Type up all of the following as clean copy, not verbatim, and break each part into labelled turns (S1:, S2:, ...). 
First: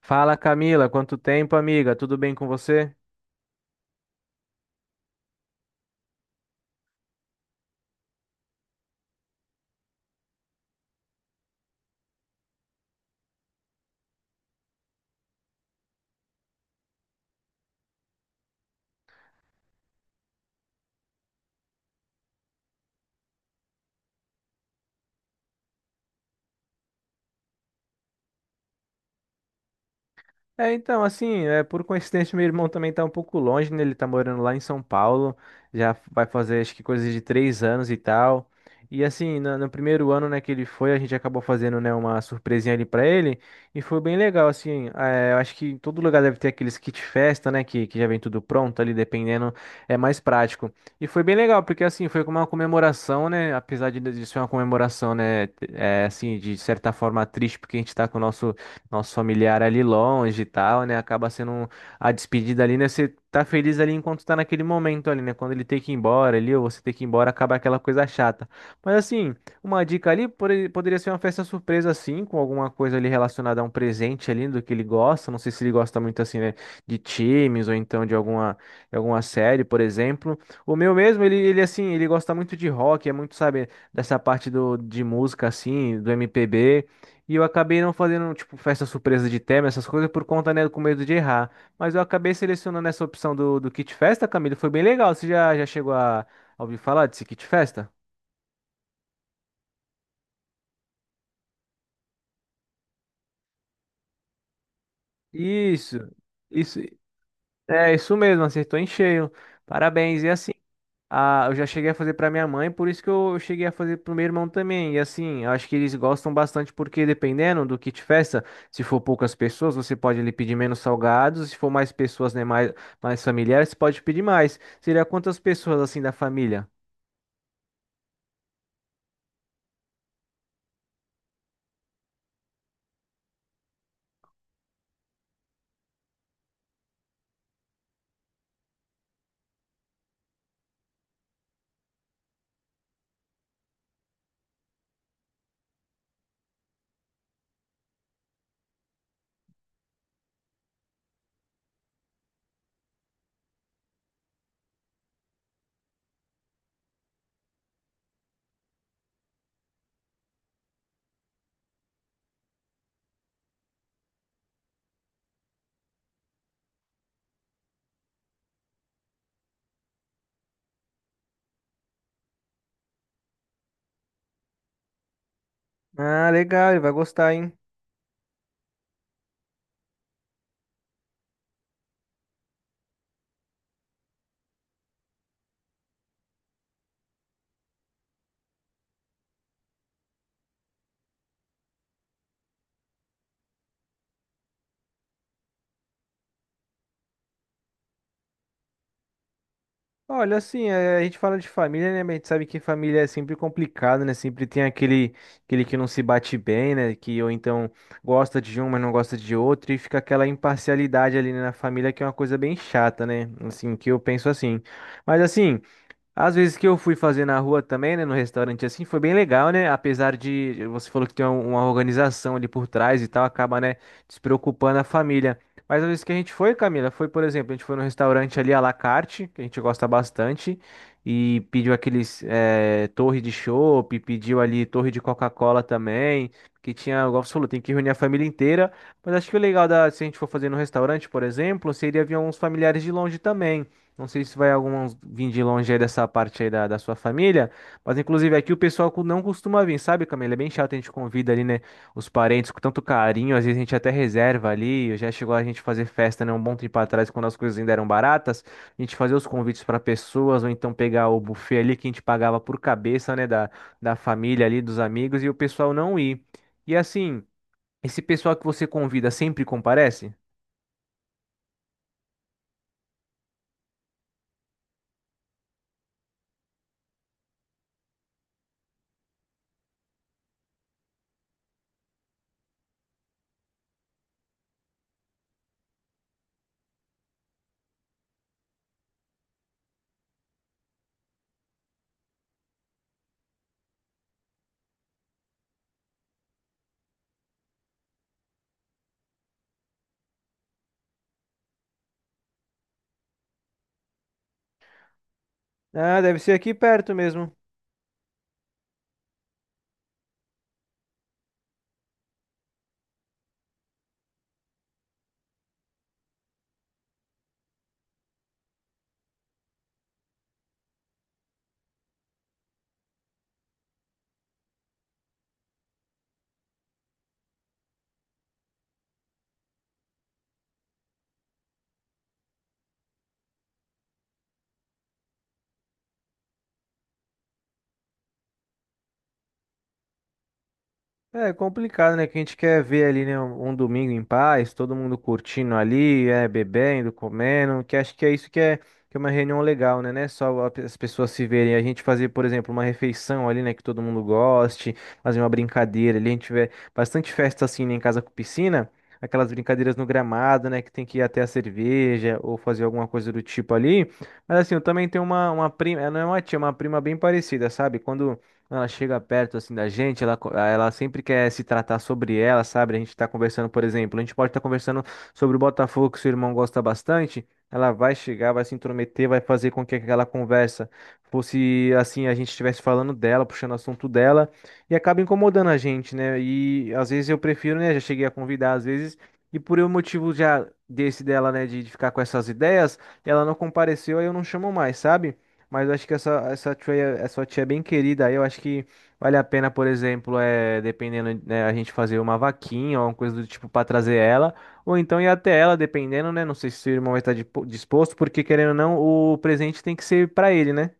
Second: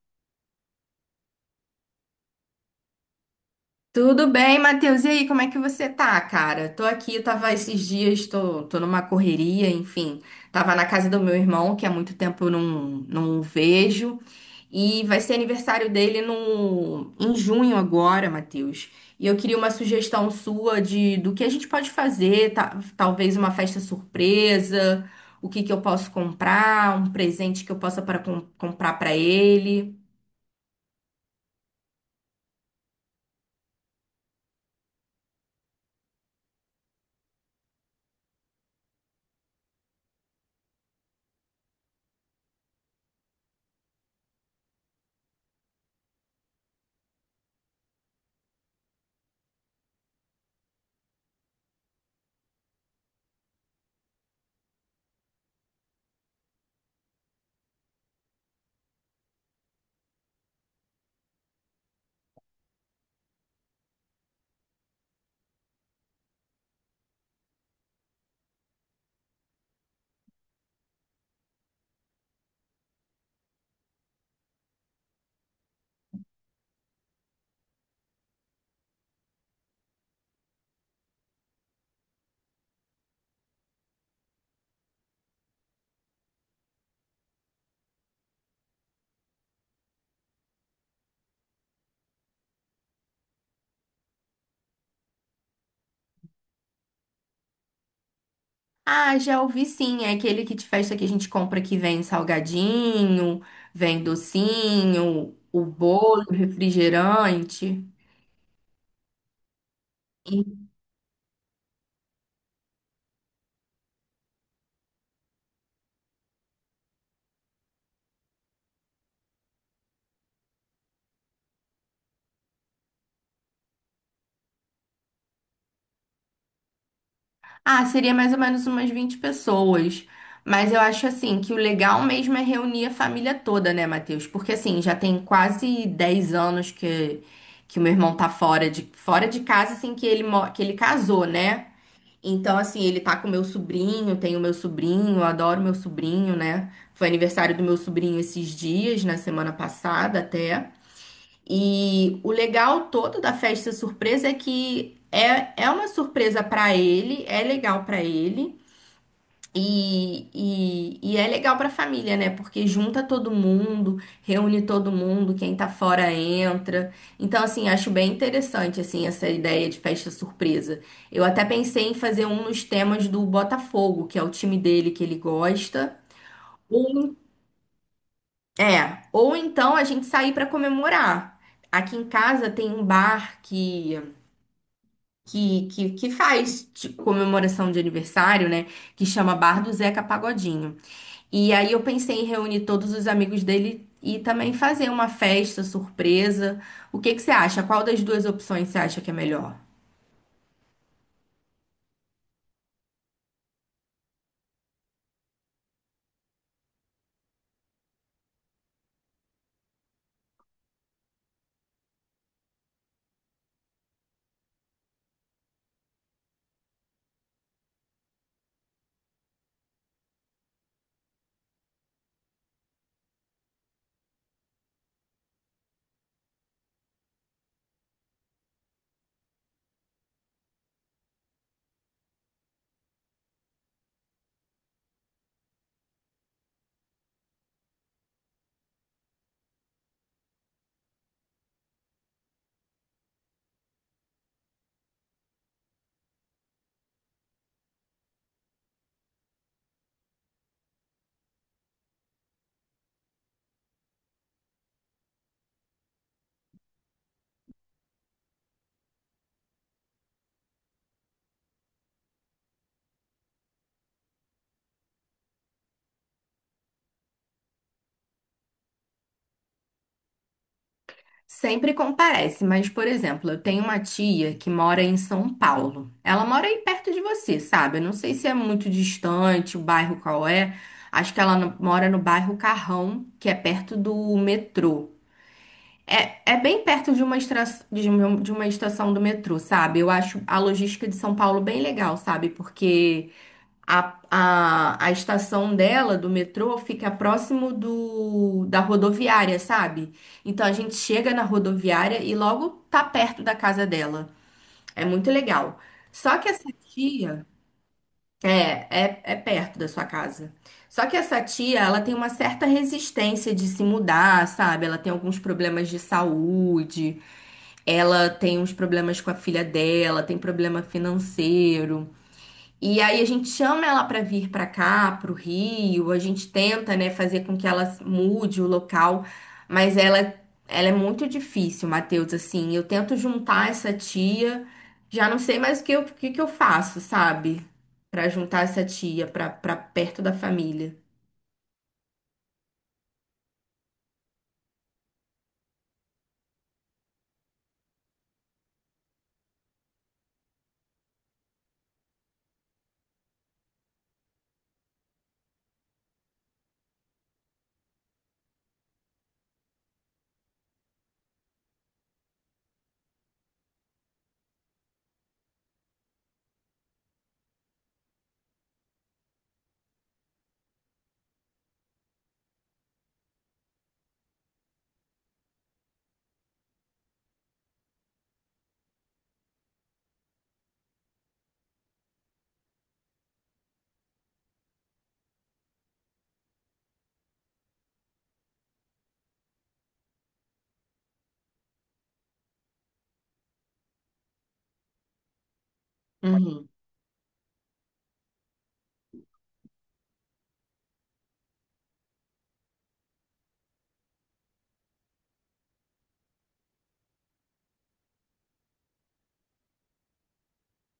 S1: Fala Camila, quanto tempo, amiga? Tudo bem com você?
S2: Tudo bem, Matheus? E aí, como é que você tá, cara? Tô aqui, tava esses dias, tô numa correria, enfim. Tava na casa do meu irmão, que há muito tempo eu não o vejo. E vai ser aniversário dele no, em junho agora, Matheus. E eu queria uma sugestão sua de do que a gente pode fazer, talvez uma festa surpresa, o que que eu posso comprar, um presente que eu possa para comprar para ele.
S1: Então, por coincidência, meu irmão também tá um pouco longe, né? Ele tá morando lá em São Paulo, já vai fazer acho que coisas de 3 anos e tal. E assim, no primeiro ano, né, que ele foi, a gente acabou fazendo, né, uma surpresinha ali pra ele, e foi bem legal, assim, eu acho que em todo lugar deve ter aqueles kit festa, né, que já vem tudo pronto ali, dependendo, é mais prático. E foi bem legal, porque assim, foi como uma comemoração, né, apesar de ser uma comemoração, né, assim, de certa forma triste, porque a gente tá com o nosso familiar ali longe e tal, né? Acaba sendo a despedida ali, né? Você tá feliz ali enquanto tá naquele momento ali, né? Quando ele tem que ir embora ali, ou você tem que ir embora, acaba aquela coisa chata. Mas assim, uma dica ali poderia ser uma festa surpresa assim, com alguma coisa ali relacionada a um presente ali do que ele gosta. Não sei se ele gosta muito assim, né? De times ou então de alguma série, por exemplo. O meu mesmo, ele assim, ele gosta muito de rock, é muito, sabe, dessa parte de música assim, do MPB. E eu acabei não fazendo, tipo, festa surpresa de tema, essas coisas, por conta, né, com medo de errar. Mas eu acabei selecionando essa opção do kit festa, Camilo. Foi bem legal. Você já chegou a ouvir falar desse kit festa?
S2: Ah, já ouvi sim. É aquele kit festa que a gente compra que vem salgadinho, vem docinho, o
S1: Isso,
S2: bolo, o
S1: isso.
S2: refrigerante.
S1: É, isso mesmo, acertou em cheio. Parabéns. E assim.
S2: E-
S1: Ah, eu já cheguei a fazer pra minha mãe, por isso que eu cheguei a fazer pro meu irmão também. E assim, eu acho que eles gostam bastante porque dependendo do kit festa, se for poucas pessoas, você pode ali pedir menos salgados, se for mais pessoas, né, mais, mais familiares, você pode pedir mais. Seria quantas pessoas assim da família?
S2: Ah, seria mais ou menos umas 20 pessoas. Mas eu acho assim que o legal mesmo é reunir a família toda, né, Matheus? Porque assim, já tem quase 10 anos que o meu irmão tá fora de casa assim que que ele casou, né? Então, assim, ele tá com meu sobrinho, tem o meu sobrinho, eu adoro meu sobrinho, né? Foi aniversário do meu sobrinho esses dias, na semana passada até. E o legal todo da festa surpresa é que é uma surpresa pra ele, é legal pra ele. E é legal para a família, né? Porque junta todo mundo, reúne todo mundo, quem tá fora entra. Então, assim, acho bem interessante, assim, essa ideia de festa surpresa. Eu até pensei em fazer um nos temas do Botafogo, que é o time dele que ele gosta.
S1: Ah, legal, ele vai
S2: Ou,
S1: gostar, hein?
S2: ou então a gente sair para comemorar. Aqui em casa tem um bar que faz tipo, comemoração de aniversário, né? Que chama Bar do Zeca Pagodinho. E aí eu pensei em reunir todos os amigos dele e também fazer uma festa surpresa. O que que você acha? Qual das duas opções você acha que é melhor?
S1: Olha, assim, é, a gente fala de família, né? Mas a gente sabe que família é sempre complicado, né? Sempre tem aquele, aquele que não se bate bem, né? Que ou então gosta de um, mas não gosta de outro, e fica aquela imparcialidade ali, né, na família, que é uma coisa bem chata, né? Assim, que eu penso assim. Mas assim. Às vezes que eu fui fazer na rua também, né, no restaurante assim, foi bem legal, né? Apesar de você falou que tem uma organização ali por trás e tal, acaba, né, despreocupando a família. Mas às vezes que a gente foi, Camila, foi, por exemplo, a gente foi no restaurante ali à la carte, que a gente gosta bastante, e pediu aqueles torre de chopp, pediu ali torre de Coca-Cola também, que tinha, igual você falou, tem que reunir a família inteira. Mas acho que o legal da, se a gente for fazer no restaurante, por exemplo, seria vir uns familiares de longe também. Não sei se vai alguns vir de longe aí dessa parte aí da sua família, mas inclusive aqui o pessoal não costuma vir, sabe, Camila? É bem chato, a gente convida ali, né, os parentes com tanto carinho, às vezes a gente até reserva ali, já chegou a gente fazer festa, né, um bom tempo atrás, quando as coisas ainda eram baratas, a gente fazia os convites para pessoas, ou então pegar o buffet ali que a gente pagava por cabeça, né, da família ali, dos amigos, e o pessoal não ir. E assim, esse pessoal que você convida sempre comparece?
S2: Sempre comparece, mas, por exemplo, eu tenho uma tia que mora em São Paulo. Ela mora aí perto de você, sabe? Eu não sei se é muito distante o bairro qual é. Acho que ela no- mora no bairro Carrão, que é perto do metrô. É, é bem perto de uma, estra- de um- de uma estação do metrô, sabe? Eu acho a logística de São Paulo bem legal, sabe? Porque a estação dela, do metrô, fica próximo da rodoviária, sabe? Então a gente chega na rodoviária e logo tá perto da casa dela. É muito legal.
S1: Ah,
S2: Só
S1: deve
S2: que
S1: ser
S2: essa
S1: aqui perto
S2: tia.
S1: mesmo.
S2: É, é, é perto da sua casa. Só que essa tia, ela tem uma certa resistência de se mudar, sabe? Ela tem alguns problemas de saúde. Ela tem uns problemas com a filha dela, tem problema financeiro. E aí a gente chama ela para vir para cá, pro Rio, a gente tenta, né, fazer com que ela mude o local, mas ela é muito difícil, Matheus, assim. Eu tento juntar essa tia, já não sei mais o que que eu faço, sabe? Para juntar essa tia para perto da família.
S1: É complicado, né? Que a gente quer ver ali, né? Um domingo em paz, todo mundo curtindo ali, é, bebendo, comendo, que acho que é isso que é uma reunião legal, né? Não é só a as pessoas se verem, a gente fazer, por exemplo, uma refeição ali, né? Que todo mundo goste, fazer uma brincadeira ali, a gente tiver bastante festa assim, né, em casa com piscina, aquelas brincadeiras no gramado, né? Que tem que ir até a cerveja ou fazer alguma coisa do tipo ali. Mas assim, eu também tenho uma prima, ela não é uma tia, é uma prima bem parecida, sabe? Quando ela chega perto assim da gente, ela sempre quer se tratar sobre ela, sabe? A gente tá conversando, por exemplo, a gente pode estar conversando sobre o Botafogo que seu irmão gosta bastante. Ela vai chegar, vai se intrometer, vai fazer com que aquela conversa fosse assim, a gente estivesse falando dela, puxando o assunto dela, e acaba incomodando a gente, né? E às vezes eu prefiro, né? Já cheguei a convidar às vezes, e por um motivo já desse dela, né, de ficar com essas ideias, ela não compareceu, aí eu não chamo mais, sabe? Mas eu acho que
S2: Uhum.
S1: essa tia é bem querida. Aí eu acho que vale a pena, por exemplo, é, dependendo, né, a gente fazer uma vaquinha ou uma coisa do tipo para trazer ela. Ou então ir até ela, dependendo, né? Não sei se o irmão vai estar disposto, porque querendo ou não, o presente tem que ser para ele, né?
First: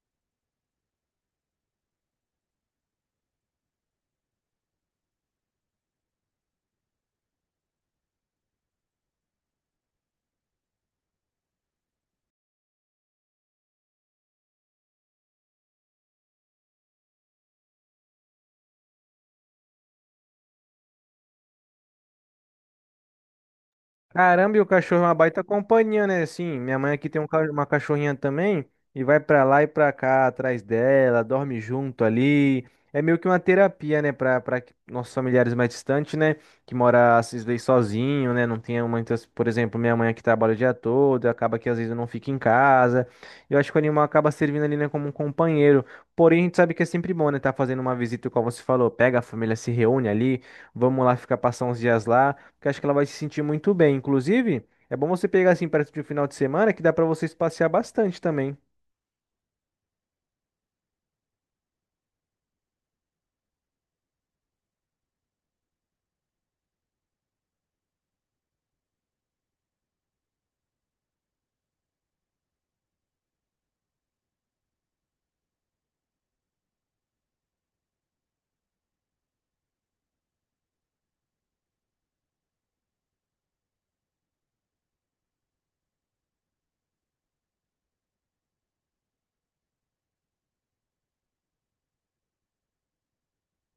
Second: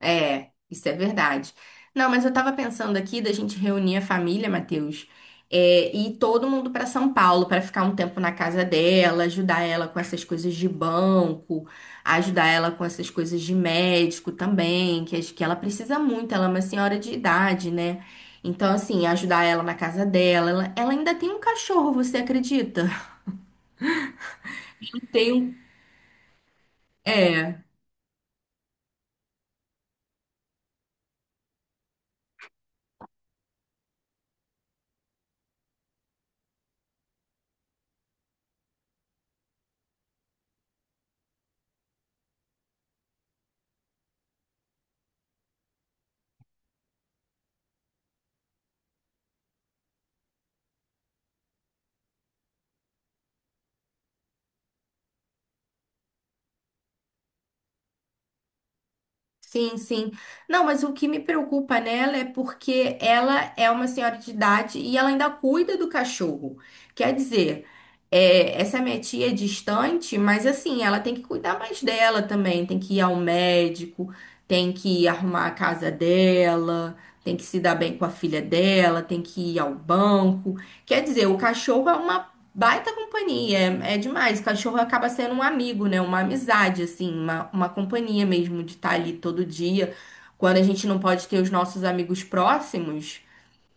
S2: É, isso é verdade. Não, mas eu tava pensando aqui da gente reunir a família, Matheus, e ir todo mundo pra São Paulo pra ficar um tempo na casa dela, ajudar ela com essas coisas de banco, ajudar ela com essas coisas de médico também, que acho que ela precisa muito, ela é uma senhora de idade, né? Então, assim, ajudar ela na casa dela. Ela ainda tem um cachorro, você acredita?
S1: Caramba, e o cachorro é uma
S2: Tem
S1: baita
S2: um.
S1: companhia, né? Assim, minha mãe aqui tem
S2: É.
S1: uma cachorrinha também e vai pra lá e pra cá atrás dela, dorme junto ali. É meio que uma terapia, né, pra para nossos familiares mais distantes, né, que mora às vezes sozinho, né, não tem muitas, por exemplo, minha mãe aqui trabalha o dia todo, acaba que às vezes eu não fico em casa. Eu acho que o animal acaba servindo ali, né, como um companheiro. Porém, a gente sabe que é sempre bom, né, tá fazendo uma visita, como você falou, pega a família, se reúne ali, vamos lá ficar passar uns dias lá que acho que ela vai se sentir muito bem. Inclusive, é bom você pegar assim perto de um final de semana que dá pra vocês passear bastante também.
S2: Sim, sim. Não, mas o que me preocupa nela é porque ela é uma senhora de idade e ela ainda cuida do cachorro. Quer dizer, essa é minha tia é distante, mas assim, ela tem que cuidar mais dela também. Tem que ir ao médico, tem que arrumar a casa dela, tem que se dar bem com a filha dela, tem que ir ao banco. Quer dizer, o cachorro é uma baita companhia, é é demais. Cachorro acaba sendo um amigo, né? Uma amizade, assim, uma companhia mesmo de estar ali todo dia. Quando a gente não pode ter os nossos amigos próximos,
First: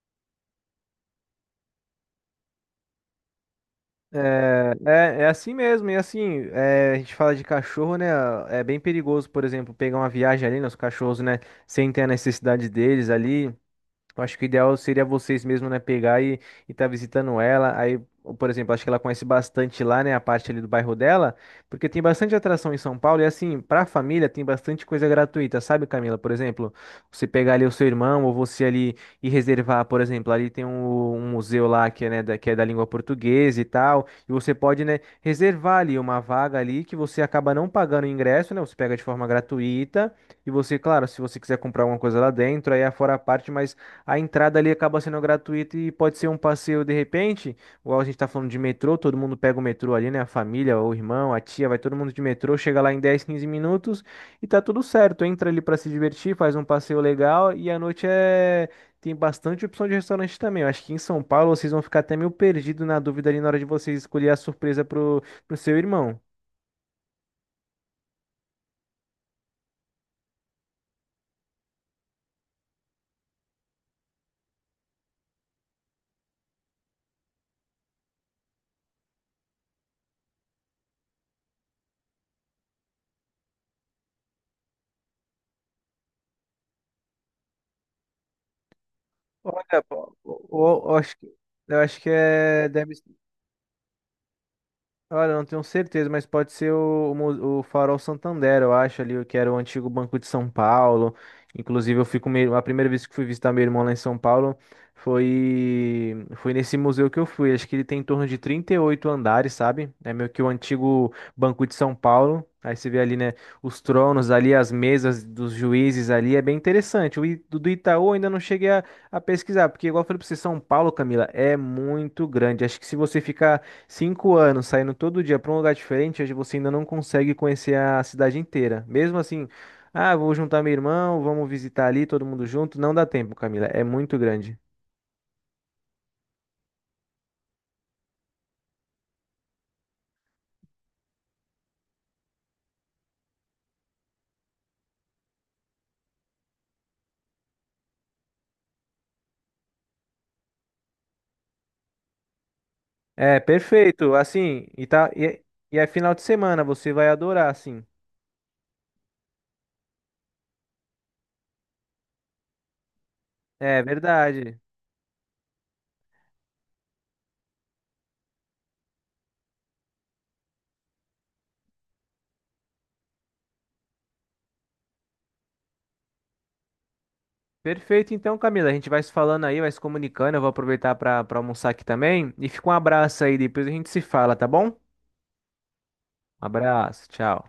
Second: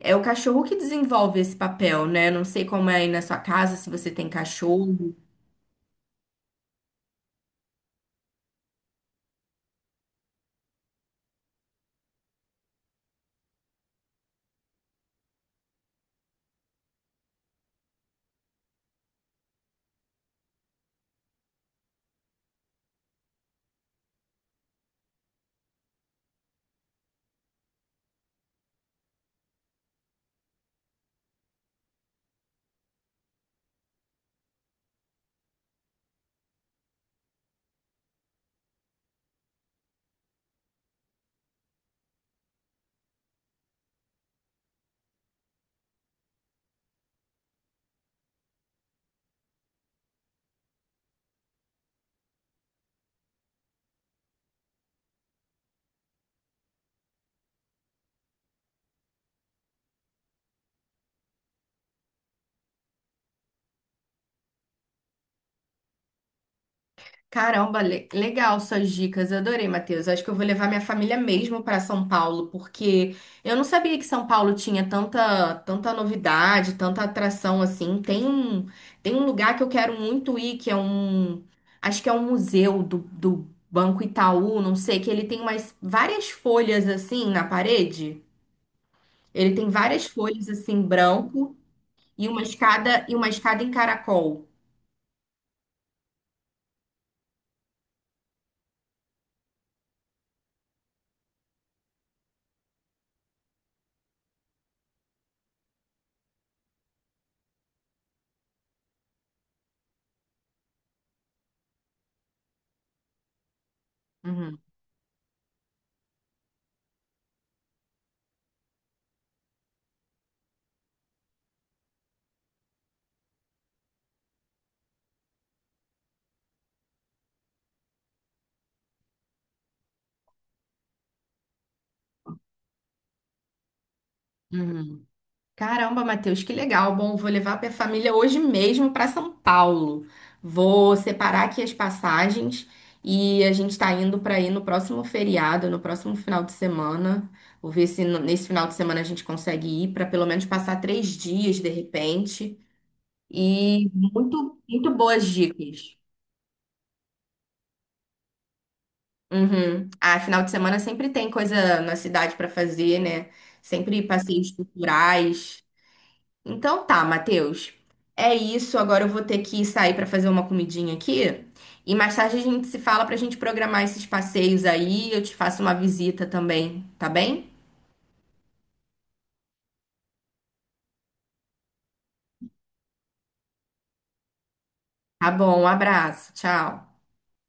S2: é o cachorro que desenvolve esse papel, né? Não sei como é aí na sua casa, se você tem cachorro.
S1: É assim mesmo, e assim, é, a gente fala de cachorro, né? É bem perigoso, por exemplo, pegar uma viagem ali nos cachorros, né? Sem ter a necessidade deles ali. Eu acho que o ideal seria vocês mesmo, né, pegar e estar visitando ela. Aí, ou, por exemplo, acho que ela conhece bastante lá, né, a parte ali do bairro dela, porque tem bastante atração em São Paulo e assim, pra família tem bastante coisa gratuita, sabe, Camila? Por exemplo, você pegar ali o seu irmão ou você ali e reservar, por exemplo, ali tem um museu lá que é, né, que é da língua portuguesa e tal, e você pode, né, reservar ali uma vaga ali que você acaba não pagando o ingresso, né? Você pega de forma gratuita e você, claro, se você quiser comprar alguma coisa lá dentro, aí é fora a parte, mas a entrada ali acaba sendo gratuita e pode ser um passeio de repente, igual a gente tá falando de metrô, todo mundo pega o metrô ali, né? A família, o irmão, a tia, vai todo mundo de metrô, chega lá em 10 15 minutos e tá tudo certo. Entra ali pra se divertir, faz um passeio legal e à noite tem bastante opção de restaurante também. Eu acho que em São Paulo vocês vão ficar até meio perdido na dúvida ali na hora de vocês escolher a surpresa pro seu irmão.
S2: Caramba, legal suas dicas, eu adorei, Matheus. Acho que eu vou levar minha família mesmo para São Paulo, porque eu não sabia que São Paulo tinha tanta, tanta novidade, tanta atração assim. Tem um lugar que eu quero muito ir, que é acho que é um museu do Banco Itaú, não sei, que ele tem umas várias folhas assim na parede. Ele tem
S1: Olha,
S2: várias
S1: pô,
S2: folhas assim
S1: eu acho que
S2: branco
S1: eu acho que
S2: e
S1: é, deve.
S2: uma escada em caracol.
S1: Olha, eu não tenho certeza, mas pode ser o Farol Santander, eu acho ali, que era o antigo Banco de São Paulo. Inclusive, eu fico meio, a primeira vez que fui visitar meu irmão lá em São Paulo foi nesse museu que eu fui. Acho que ele tem em torno de 38 andares, sabe? É meio que o antigo Banco de São Paulo. Aí você vê ali, né, os tronos ali,
S2: Uhum.
S1: as mesas dos juízes ali, é bem interessante. Do do Itaú eu ainda não cheguei a pesquisar, porque igual eu falei pra você, São Paulo, Camila, é muito grande. Acho que se você ficar 5 anos saindo todo dia para um lugar diferente, hoje você ainda não consegue conhecer a cidade inteira. Mesmo assim, ah, vou juntar meu irmão, vamos visitar ali, todo mundo junto. Não dá tempo, Camila, é muito grande.
S2: Uhum. Caramba, Matheus, que legal. Bom, vou levar minha família hoje mesmo para São Paulo. Vou separar aqui as passagens e a gente está indo para ir no próximo feriado, no próximo final de semana. Vou ver se nesse final de semana a gente consegue ir para pelo menos passar 3 dias de repente.
S1: É,
S2: E
S1: perfeito,
S2: muito,
S1: assim,
S2: muito boas
S1: e é
S2: dicas.
S1: final de semana, você vai adorar, assim.
S2: Uhum. Ah, final de semana sempre tem coisa na cidade para fazer, né?
S1: É
S2: Sempre passeios
S1: verdade.
S2: culturais. Então tá, Matheus. É isso. Agora eu vou ter que sair pra fazer uma comidinha aqui. E mais tarde a gente se fala pra gente programar esses passeios aí. Eu te faço uma visita também, tá bem?
S1: Perfeito, então, Camila, a gente vai se falando aí, vai se comunicando. Eu vou aproveitar para almoçar aqui também. E fica um abraço aí, depois a gente se fala, tá bom? Um
S2: Tá bom, um abraço. Tchau.
S1: abraço, tchau.